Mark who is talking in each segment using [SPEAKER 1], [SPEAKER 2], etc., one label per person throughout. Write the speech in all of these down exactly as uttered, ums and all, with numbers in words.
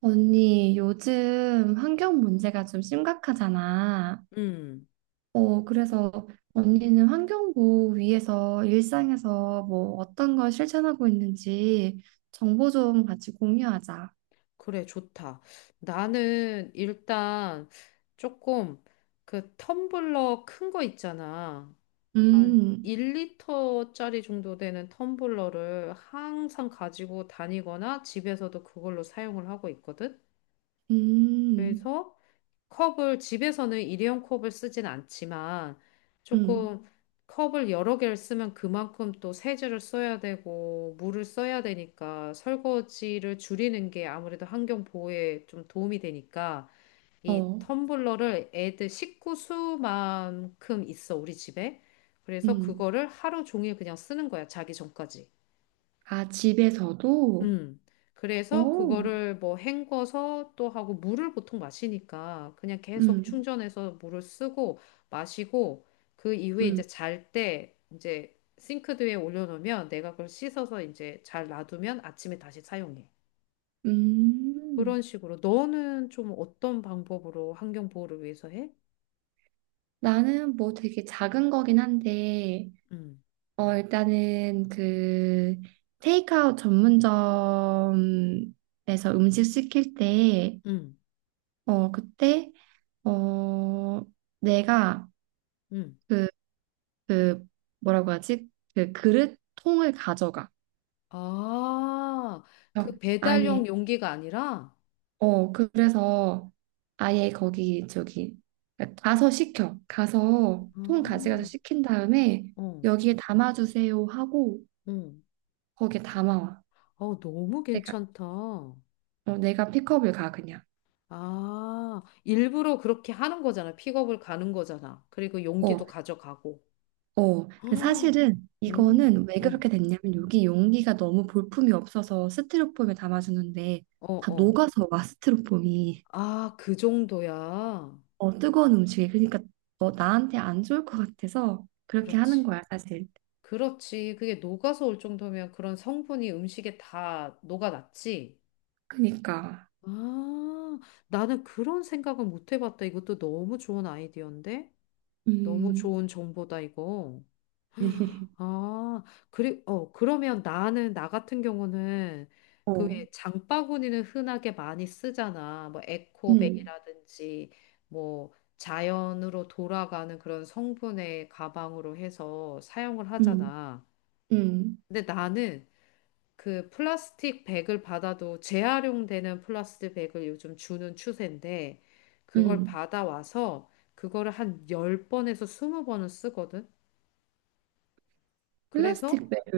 [SPEAKER 1] 언니, 요즘 환경 문제가 좀 심각하잖아.
[SPEAKER 2] 음,
[SPEAKER 1] 어, 그래서 언니는 환경부 위에서 일상에서 뭐 어떤 걸 실천하고 있는지 정보 좀 같이 공유하자.
[SPEAKER 2] 그래, 좋다. 나는 일단 조금 그 텀블러 큰 거 있잖아. 한
[SPEAKER 1] 음,
[SPEAKER 2] 일 리터짜리 정도 되는 텀블러를 항상 가지고 다니거나 집에서도 그걸로 사용을 하고 있거든.
[SPEAKER 1] 음,
[SPEAKER 2] 그래서 컵을 집에서는 일회용 컵을 쓰진 않지만
[SPEAKER 1] 음,
[SPEAKER 2] 조금 음. 컵을 여러 개를 쓰면 그만큼 또 세제를 써야 되고 물을 써야 되니까 설거지를 줄이는 게 아무래도 환경 보호에 좀 도움이 되니까 이
[SPEAKER 1] 어,
[SPEAKER 2] 텀블러를 애들 식구 수만큼 있어 우리 집에. 그래서
[SPEAKER 1] 음.
[SPEAKER 2] 그거를 하루 종일 그냥 쓰는 거야 자기 전까지.
[SPEAKER 1] 아, 집에서도?
[SPEAKER 2] 음. 그래서
[SPEAKER 1] 오,
[SPEAKER 2] 그거를 뭐 헹궈서 또 하고 물을 보통 마시니까 그냥 계속
[SPEAKER 1] 음,
[SPEAKER 2] 충전해서 물을 쓰고 마시고 그 이후에 이제
[SPEAKER 1] 음,
[SPEAKER 2] 잘 때 이제 싱크대 위에 올려놓으면 내가 그걸 씻어서 이제 잘 놔두면 아침에 다시 사용해. 그런
[SPEAKER 1] 음.
[SPEAKER 2] 식으로. 너는 좀 어떤 방법으로 환경 보호를 위해서 해?
[SPEAKER 1] 나는 뭐 되게 작은 거긴 한데,
[SPEAKER 2] 음,
[SPEAKER 1] 어, 일단은 그 테이크아웃 전문점에서 음식 시킬 때,
[SPEAKER 2] 음,
[SPEAKER 1] 어, 그때, 어, 내가
[SPEAKER 2] 음.
[SPEAKER 1] 그, 그, 뭐라고 하지? 그 그릇 통을 가져가.
[SPEAKER 2] 아,
[SPEAKER 1] 그래서
[SPEAKER 2] 그
[SPEAKER 1] 아예,
[SPEAKER 2] 배달용 용기가 아니라?
[SPEAKER 1] 어, 그래서 아예 거기, 저기, 가서 시켜. 가서
[SPEAKER 2] 아,
[SPEAKER 1] 통 가져가서 시킨 다음에
[SPEAKER 2] 어,
[SPEAKER 1] 여기에 담아주세요 하고
[SPEAKER 2] 응.
[SPEAKER 1] 거기에 담아와.
[SPEAKER 2] 어, 너무
[SPEAKER 1] 내가,
[SPEAKER 2] 괜찮다.
[SPEAKER 1] 어, 내가 픽업을 가, 그냥.
[SPEAKER 2] 아, 일부러 그렇게 하는 거잖아. 픽업을 가는 거잖아. 그리고 용기도
[SPEAKER 1] 어,
[SPEAKER 2] 가져가고.
[SPEAKER 1] 어, 근데
[SPEAKER 2] 헉,
[SPEAKER 1] 사실은
[SPEAKER 2] 음,
[SPEAKER 1] 이거는 왜
[SPEAKER 2] 어,
[SPEAKER 1] 그렇게 됐냐면 여기 용기가 너무 볼품이 없어서 스티로폼에 담아주는데
[SPEAKER 2] 어,
[SPEAKER 1] 다
[SPEAKER 2] 어.
[SPEAKER 1] 녹아서 와 스티로폼이.
[SPEAKER 2] 아, 그 정도야.
[SPEAKER 1] 어, 뜨거운 음식이 그러니까 너 나한테 안 좋을 것 같아서 그렇게 하는
[SPEAKER 2] 그렇지.
[SPEAKER 1] 거야 사실.
[SPEAKER 2] 그렇지. 그게 녹아서 올 정도면 그런 성분이 음식에 다 녹아났지.
[SPEAKER 1] 그러니까
[SPEAKER 2] 아, 나는 그런 생각을 못 해봤다. 이것도 너무 좋은 아이디어인데? 너무
[SPEAKER 1] 음,
[SPEAKER 2] 좋은 정보다, 이거. 아, 그리, 어, 그러면 나는, 나 같은 경우는
[SPEAKER 1] 어,
[SPEAKER 2] 그왜 장바구니는 흔하게 많이 쓰잖아. 뭐
[SPEAKER 1] 음,
[SPEAKER 2] 에코백이라든지 뭐 자연으로 돌아가는 그런 성분의 가방으로 해서 사용을
[SPEAKER 1] 음,
[SPEAKER 2] 하잖아.
[SPEAKER 1] 음,
[SPEAKER 2] 근데 나는 그 플라스틱 백을 받아도 재활용되는 플라스틱 백을 요즘 주는 추세인데 그걸
[SPEAKER 1] 음.
[SPEAKER 2] 받아와서 그거를 한 열 번에서 스무 번은 쓰거든. 그래서
[SPEAKER 1] 플라스틱 배를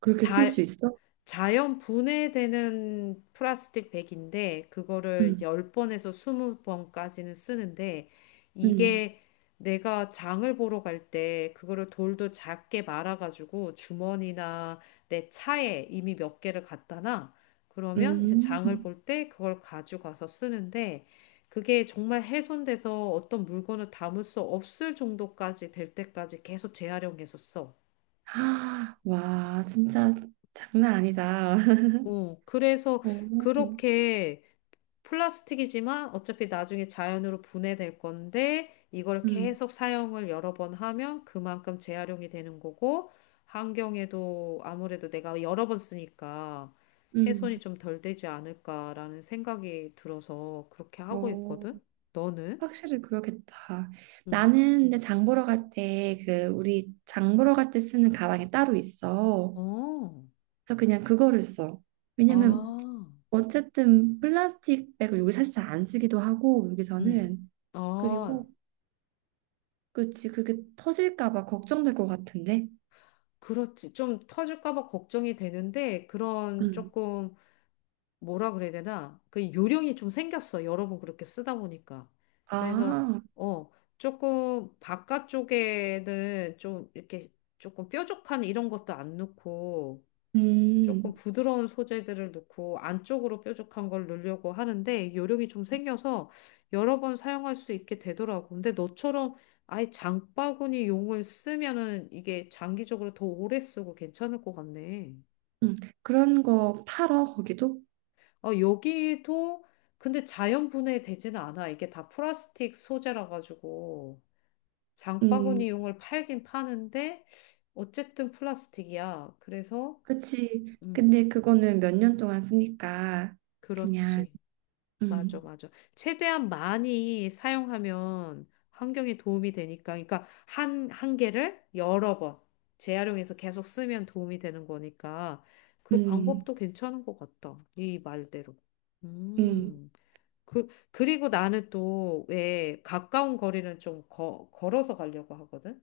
[SPEAKER 1] 그렇게 쓸
[SPEAKER 2] 자,
[SPEAKER 1] 수 있어?
[SPEAKER 2] 자연 분해되는 플라스틱 백인데 그거를
[SPEAKER 1] 음,
[SPEAKER 2] 열 번에서 스무 번까지는 쓰는데
[SPEAKER 1] 음,
[SPEAKER 2] 이게 내가 장을 보러 갈 때 그거를 돌도 작게 말아가지고 주머니나 내 차에 이미 몇 개를 갖다 놔. 그러면 이제
[SPEAKER 1] 음.
[SPEAKER 2] 장을 볼 때 그걸 가져가서 쓰는데 그게 정말 훼손돼서 어떤 물건을 담을 수 없을 정도까지 될 때까지 계속 재활용해서 써.
[SPEAKER 1] 아, 와, 진짜 장난 아니다.
[SPEAKER 2] 어, 그래서
[SPEAKER 1] 오.
[SPEAKER 2] 그렇게 플라스틱이지만 어차피 나중에 자연으로 분해될 건데 이걸
[SPEAKER 1] 음,
[SPEAKER 2] 계속 사용을 여러 번 하면 그만큼 재활용이 되는 거고 환경에도 아무래도 내가 여러 번 쓰니까
[SPEAKER 1] 음.
[SPEAKER 2] 훼손이 좀 덜 되지 않을까라는 생각이 들어서 그렇게 하고
[SPEAKER 1] 어,
[SPEAKER 2] 있거든. 너는?
[SPEAKER 1] 확실히 그러겠다.
[SPEAKER 2] 응.
[SPEAKER 1] 나는 근데 장 보러 갈 때 그 우리 장 보러 갈 때 쓰는 가방이 따로 있어.
[SPEAKER 2] 어.
[SPEAKER 1] 그래서 그냥 그거를 써. 왜냐면
[SPEAKER 2] 아.
[SPEAKER 1] 어쨌든 플라스틱 백을 여기 사실 잘 안 쓰기도 하고
[SPEAKER 2] 응.
[SPEAKER 1] 여기서는.
[SPEAKER 2] 아.
[SPEAKER 1] 그리고 그치 그게 터질까 봐 걱정될 것 같은데.
[SPEAKER 2] 그렇지. 좀 터질까 봐 걱정이 되는데 그런
[SPEAKER 1] 음.
[SPEAKER 2] 조금 뭐라 그래야 되나? 그 요령이 좀 생겼어. 여러 번 그렇게 쓰다 보니까. 그래서,
[SPEAKER 1] 아,
[SPEAKER 2] 어, 조금 바깥쪽에는 좀 이렇게 조금 뾰족한 이런 것도 안 넣고,
[SPEAKER 1] 음,
[SPEAKER 2] 조금 부드러운 소재들을 넣고, 안쪽으로 뾰족한 걸 넣으려고 하는데, 요령이 좀 생겨서 여러 번 사용할 수 있게 되더라고. 근데 너처럼 아예 장바구니 용을 쓰면은 이게 장기적으로 더 오래 쓰고 괜찮을 것 같네.
[SPEAKER 1] 음. 그런 거 팔어 거기도?
[SPEAKER 2] 어, 여기도 근데 자연 분해되지는 않아. 이게 다 플라스틱 소재라 가지고
[SPEAKER 1] 음,
[SPEAKER 2] 장바구니용을 팔긴 파는데 어쨌든 플라스틱이야. 그래서
[SPEAKER 1] 그치.
[SPEAKER 2] 음,
[SPEAKER 1] 근데 그거는 몇 년 동안 쓰니까 그냥.
[SPEAKER 2] 그렇지. 맞아,
[SPEAKER 1] 음,
[SPEAKER 2] 맞아. 최대한 많이 사용하면 환경에 도움이 되니까. 그러니까 한, 한 개를 여러 번 재활용해서 계속 쓰면 도움이 되는 거니까 그
[SPEAKER 1] 음,
[SPEAKER 2] 방법도 괜찮은 것 같다. 이 말대로.
[SPEAKER 1] 음,
[SPEAKER 2] 음. 그, 그리고 나는 또 왜 가까운 거리는 좀 거, 걸어서 가려고 하거든?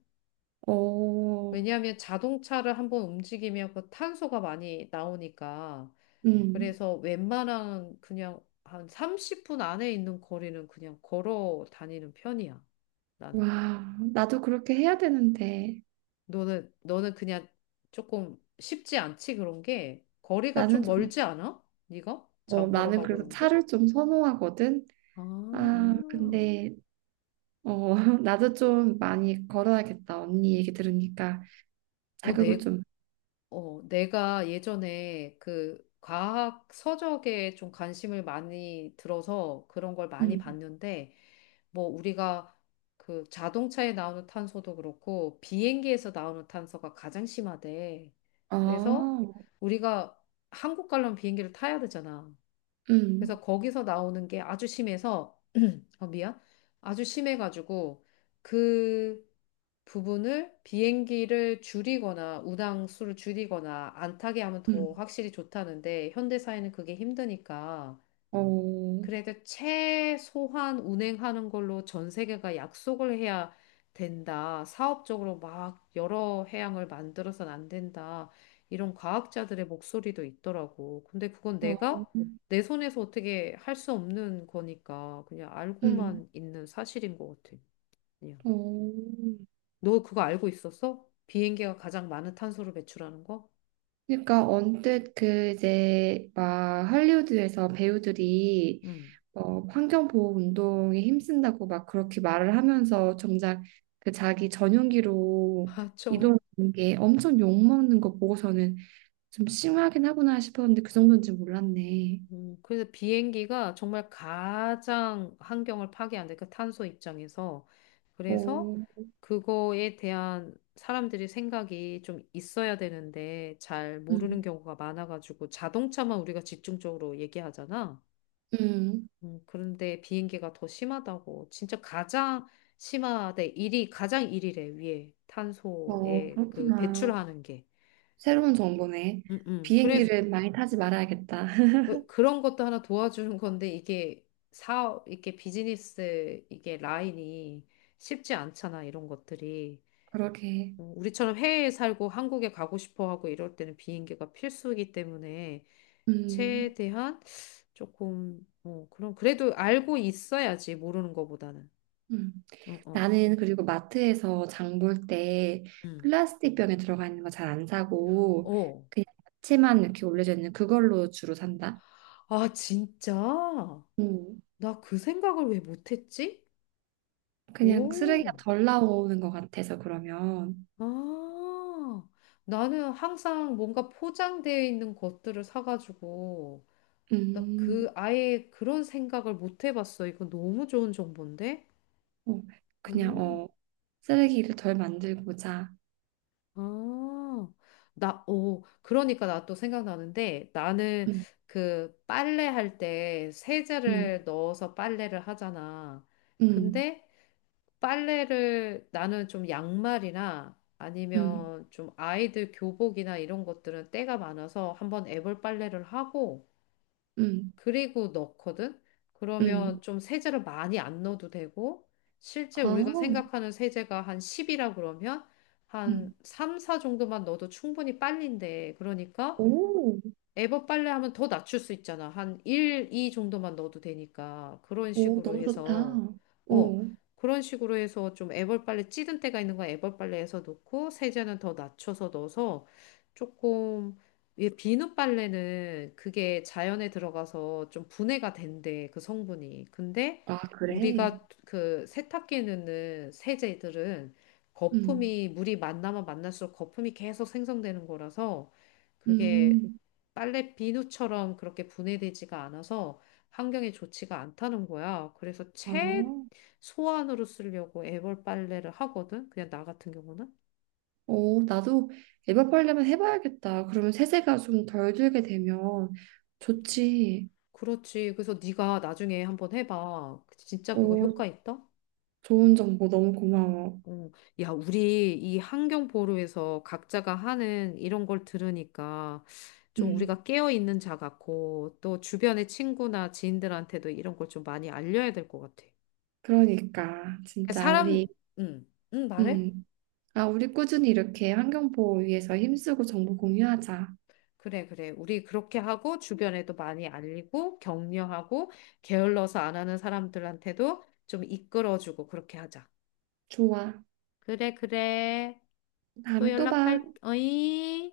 [SPEAKER 1] 오,
[SPEAKER 2] 왜냐하면 자동차를 한번 움직이면 그 탄소가 많이 나오니까.
[SPEAKER 1] 음,
[SPEAKER 2] 그래서 웬만한 그냥 한 삼십 분 안에 있는 거리는 그냥 걸어 다니는 편이야. 나는.
[SPEAKER 1] 와, 나도 그렇게 해야 되는데,
[SPEAKER 2] 너는, 너는 그냥 조금 쉽지 않지, 그런 게? 거리가
[SPEAKER 1] 나는
[SPEAKER 2] 좀
[SPEAKER 1] 좀,
[SPEAKER 2] 멀지 않아? 네가?
[SPEAKER 1] 어,
[SPEAKER 2] 장 보러
[SPEAKER 1] 나는
[SPEAKER 2] 가고
[SPEAKER 1] 그래서
[SPEAKER 2] 이런 게?
[SPEAKER 1] 차를 좀 선호하거든?
[SPEAKER 2] 아,
[SPEAKER 1] 아, 근데, 어, 나도 좀 많이 걸어야겠다. 언니 얘기 들으니까
[SPEAKER 2] 어,
[SPEAKER 1] 자극을
[SPEAKER 2] 내,
[SPEAKER 1] 좀,
[SPEAKER 2] 어, 내가 예전에 그 과학 서적에 좀 관심을 많이 들어서 그런 걸 많이
[SPEAKER 1] 음,
[SPEAKER 2] 봤는데, 뭐 우리가 그 자동차에 나오는 탄소도 그렇고 비행기에서 나오는 탄소가 가장 심하대.
[SPEAKER 1] 아,
[SPEAKER 2] 그래서 우리가 한국 가려면 비행기를 타야 되잖아. 그래서
[SPEAKER 1] 음,
[SPEAKER 2] 거기서 나오는 게 아주 심해서, 어, 미안. 아주 심해가지고 그 부분을 비행기를 줄이거나 운항수를 줄이거나 안 타게 하면 더
[SPEAKER 1] 음,
[SPEAKER 2] 확실히 좋다는데 현대 사회는 그게 힘드니까
[SPEAKER 1] 어,
[SPEAKER 2] 그래도 최소한 운행하는 걸로 전 세계가 약속을 해야 된다. 사업적으로 막 여러 해양을 만들어서는 안 된다. 이런 과학자들의 목소리도 있더라고. 근데 그건
[SPEAKER 1] 어,
[SPEAKER 2] 내가 내 손에서 어떻게 할 수 없는 거니까 그냥
[SPEAKER 1] 음,
[SPEAKER 2] 알고만 있는 사실인 것 같아. 그냥.
[SPEAKER 1] 어.
[SPEAKER 2] 너 그거 알고 있었어? 비행기가 가장 많은 탄소를 배출하는 거?
[SPEAKER 1] 그러니까 언뜻 그 이제 막 할리우드에서 배우들이
[SPEAKER 2] 응.
[SPEAKER 1] 어, 환경보호 운동에 힘쓴다고 막 그렇게 말을 하면서 정작 그 자기 전용기로
[SPEAKER 2] 맞아.
[SPEAKER 1] 이동하는 게 엄청 욕먹는 거 보고서는 좀 심하긴 하구나 싶었는데 그 정도인지 몰랐네.
[SPEAKER 2] 음, 그래서 비행기가 정말 가장 환경을 파괴한다. 그 탄소 입장에서. 그래서
[SPEAKER 1] 어,
[SPEAKER 2] 그거에 대한 사람들이 생각이 좀 있어야 되는데 잘 모르는
[SPEAKER 1] 음,
[SPEAKER 2] 경우가 많아가지고 자동차만 우리가 집중적으로 얘기하잖아.
[SPEAKER 1] 음,
[SPEAKER 2] 음, 그런데 비행기가 더 심하다고. 진짜 가장 심하대. 일이 가장 일이래 위에
[SPEAKER 1] 어,
[SPEAKER 2] 탄소에 그
[SPEAKER 1] 그렇구나.
[SPEAKER 2] 배출하는 게.
[SPEAKER 1] 새로운 정보네.
[SPEAKER 2] 음, 음.
[SPEAKER 1] 비행기를 많이 타지 말아야겠다.
[SPEAKER 2] 왜- 그런 것도 하나 도와주는 건데 이게 사업, 이게 비즈니스, 이게 라인이 쉽지 않잖아, 이런 것들이.
[SPEAKER 1] 그러게.
[SPEAKER 2] 어, 우리처럼 해외에 살고 한국에 가고 싶어 하고 이럴 때는 비행기가 필수이기 때문에
[SPEAKER 1] 음,
[SPEAKER 2] 최대한 조금, 어, 그럼 그래도 알고 있어야지, 모르는 것보다는.
[SPEAKER 1] 음.
[SPEAKER 2] 응, 어,
[SPEAKER 1] 나는 그리고 마트에서 장볼 때
[SPEAKER 2] 응.
[SPEAKER 1] 플라스틱 병에 들어가 있는 거 잘 안 사고
[SPEAKER 2] 어.
[SPEAKER 1] 그냥 야채만 이렇게 올려져 있는 그걸로 주로 산다.
[SPEAKER 2] 아, 진짜?
[SPEAKER 1] 음.
[SPEAKER 2] 나 그 생각을 왜 못했지?
[SPEAKER 1] 그냥 쓰레기가
[SPEAKER 2] 오.
[SPEAKER 1] 덜 나오는 것 같아서 그러면.
[SPEAKER 2] 아, 나는 항상 뭔가 포장되어 있는 것들을 사가지고, 나 그,
[SPEAKER 1] 음.
[SPEAKER 2] 아예 그런 생각을 못 해봤어. 이거 너무 좋은 정보인데?
[SPEAKER 1] 어, 그냥
[SPEAKER 2] 음,
[SPEAKER 1] 어 쓰레기를 덜 만들고자.
[SPEAKER 2] 아, 나, 오, 그러니까 나 또 생각나는데, 나는
[SPEAKER 1] 음.
[SPEAKER 2] 그 빨래할 때
[SPEAKER 1] 음.
[SPEAKER 2] 세제를 넣어서 빨래를 하잖아.
[SPEAKER 1] 음.
[SPEAKER 2] 근데 빨래를 나는 좀 양말이나
[SPEAKER 1] 음.
[SPEAKER 2] 아니면 좀 아이들 교복이나 이런 것들은 때가 많아서 한번 애벌 빨래를 하고
[SPEAKER 1] 음.
[SPEAKER 2] 그리고 넣거든?
[SPEAKER 1] 음.
[SPEAKER 2] 그러면 좀 세제를 많이 안 넣어도 되고 실제
[SPEAKER 1] 아.
[SPEAKER 2] 우리가 생각하는 세제가 한 십이라 그러면 한
[SPEAKER 1] 음.
[SPEAKER 2] 삼, 사 정도만 넣어도 충분히 빨린대. 그러니까
[SPEAKER 1] 오.
[SPEAKER 2] 에버 빨래 하면 더 낮출 수 있잖아. 한 일, 이 정도만 넣어도 되니까. 그런
[SPEAKER 1] 오,
[SPEAKER 2] 식으로
[SPEAKER 1] 너무 좋다.
[SPEAKER 2] 해서, 어,
[SPEAKER 1] 오.
[SPEAKER 2] 그런 식으로 해서 좀에벌 빨래 찌든 때가 있는 건에벌 빨래에서 넣고, 세제는 더 낮춰서 넣어서 조금, 이 비누 빨래는 그게 자연에 들어가서 좀 분해가 된대, 그 성분이. 근데
[SPEAKER 1] 아, 그래.
[SPEAKER 2] 우리가 그 세탁기에 넣는 세제들은
[SPEAKER 1] 음.
[SPEAKER 2] 거품이, 물이 만나면 만날수록 거품이 계속 생성되는 거라서 그게
[SPEAKER 1] 음.
[SPEAKER 2] 빨래 비누처럼 그렇게 분해되지가 않아서 환경에 좋지가 않다는 거야. 그래서
[SPEAKER 1] 어.
[SPEAKER 2] 최소한으로 쓰려고 애벌 빨래를 하거든. 그냥 나 같은 경우는.
[SPEAKER 1] 어, 나도 에버팔레만 해봐야겠다. 그러면 세제가 좀 덜 들게 되면
[SPEAKER 2] 그렇지.
[SPEAKER 1] 좋지.
[SPEAKER 2] 그렇지. 그래서 네가 나중에 한번 해봐. 진짜 그거
[SPEAKER 1] 어,
[SPEAKER 2] 효과 있다?
[SPEAKER 1] 좋은 정보 너무 고마워.
[SPEAKER 2] 어. 야, 우리 이 환경 보루에서 각자가 하는 이런 걸 들으니까 좀
[SPEAKER 1] 음,
[SPEAKER 2] 우리가 깨어 있는 자 같고 또 주변의 친구나 지인들한테도 이런 걸 좀 많이 알려야 될 것 같아.
[SPEAKER 1] 그러니까 진짜 우리
[SPEAKER 2] 사람, 응, 응, 말해?
[SPEAKER 1] 음, 아, 우리 꾸준히 이렇게 환경 보호 위해서 힘쓰고 정보 공유하자.
[SPEAKER 2] 그래, 그래. 우리 그렇게 하고 주변에도 많이 알리고 격려하고 게을러서 안 하는 사람들한테도 좀 이끌어주고 그렇게 하자.
[SPEAKER 1] 좋아.
[SPEAKER 2] 그래, 그래. 또
[SPEAKER 1] 다음에 또 봐.
[SPEAKER 2] 연락할, 어이?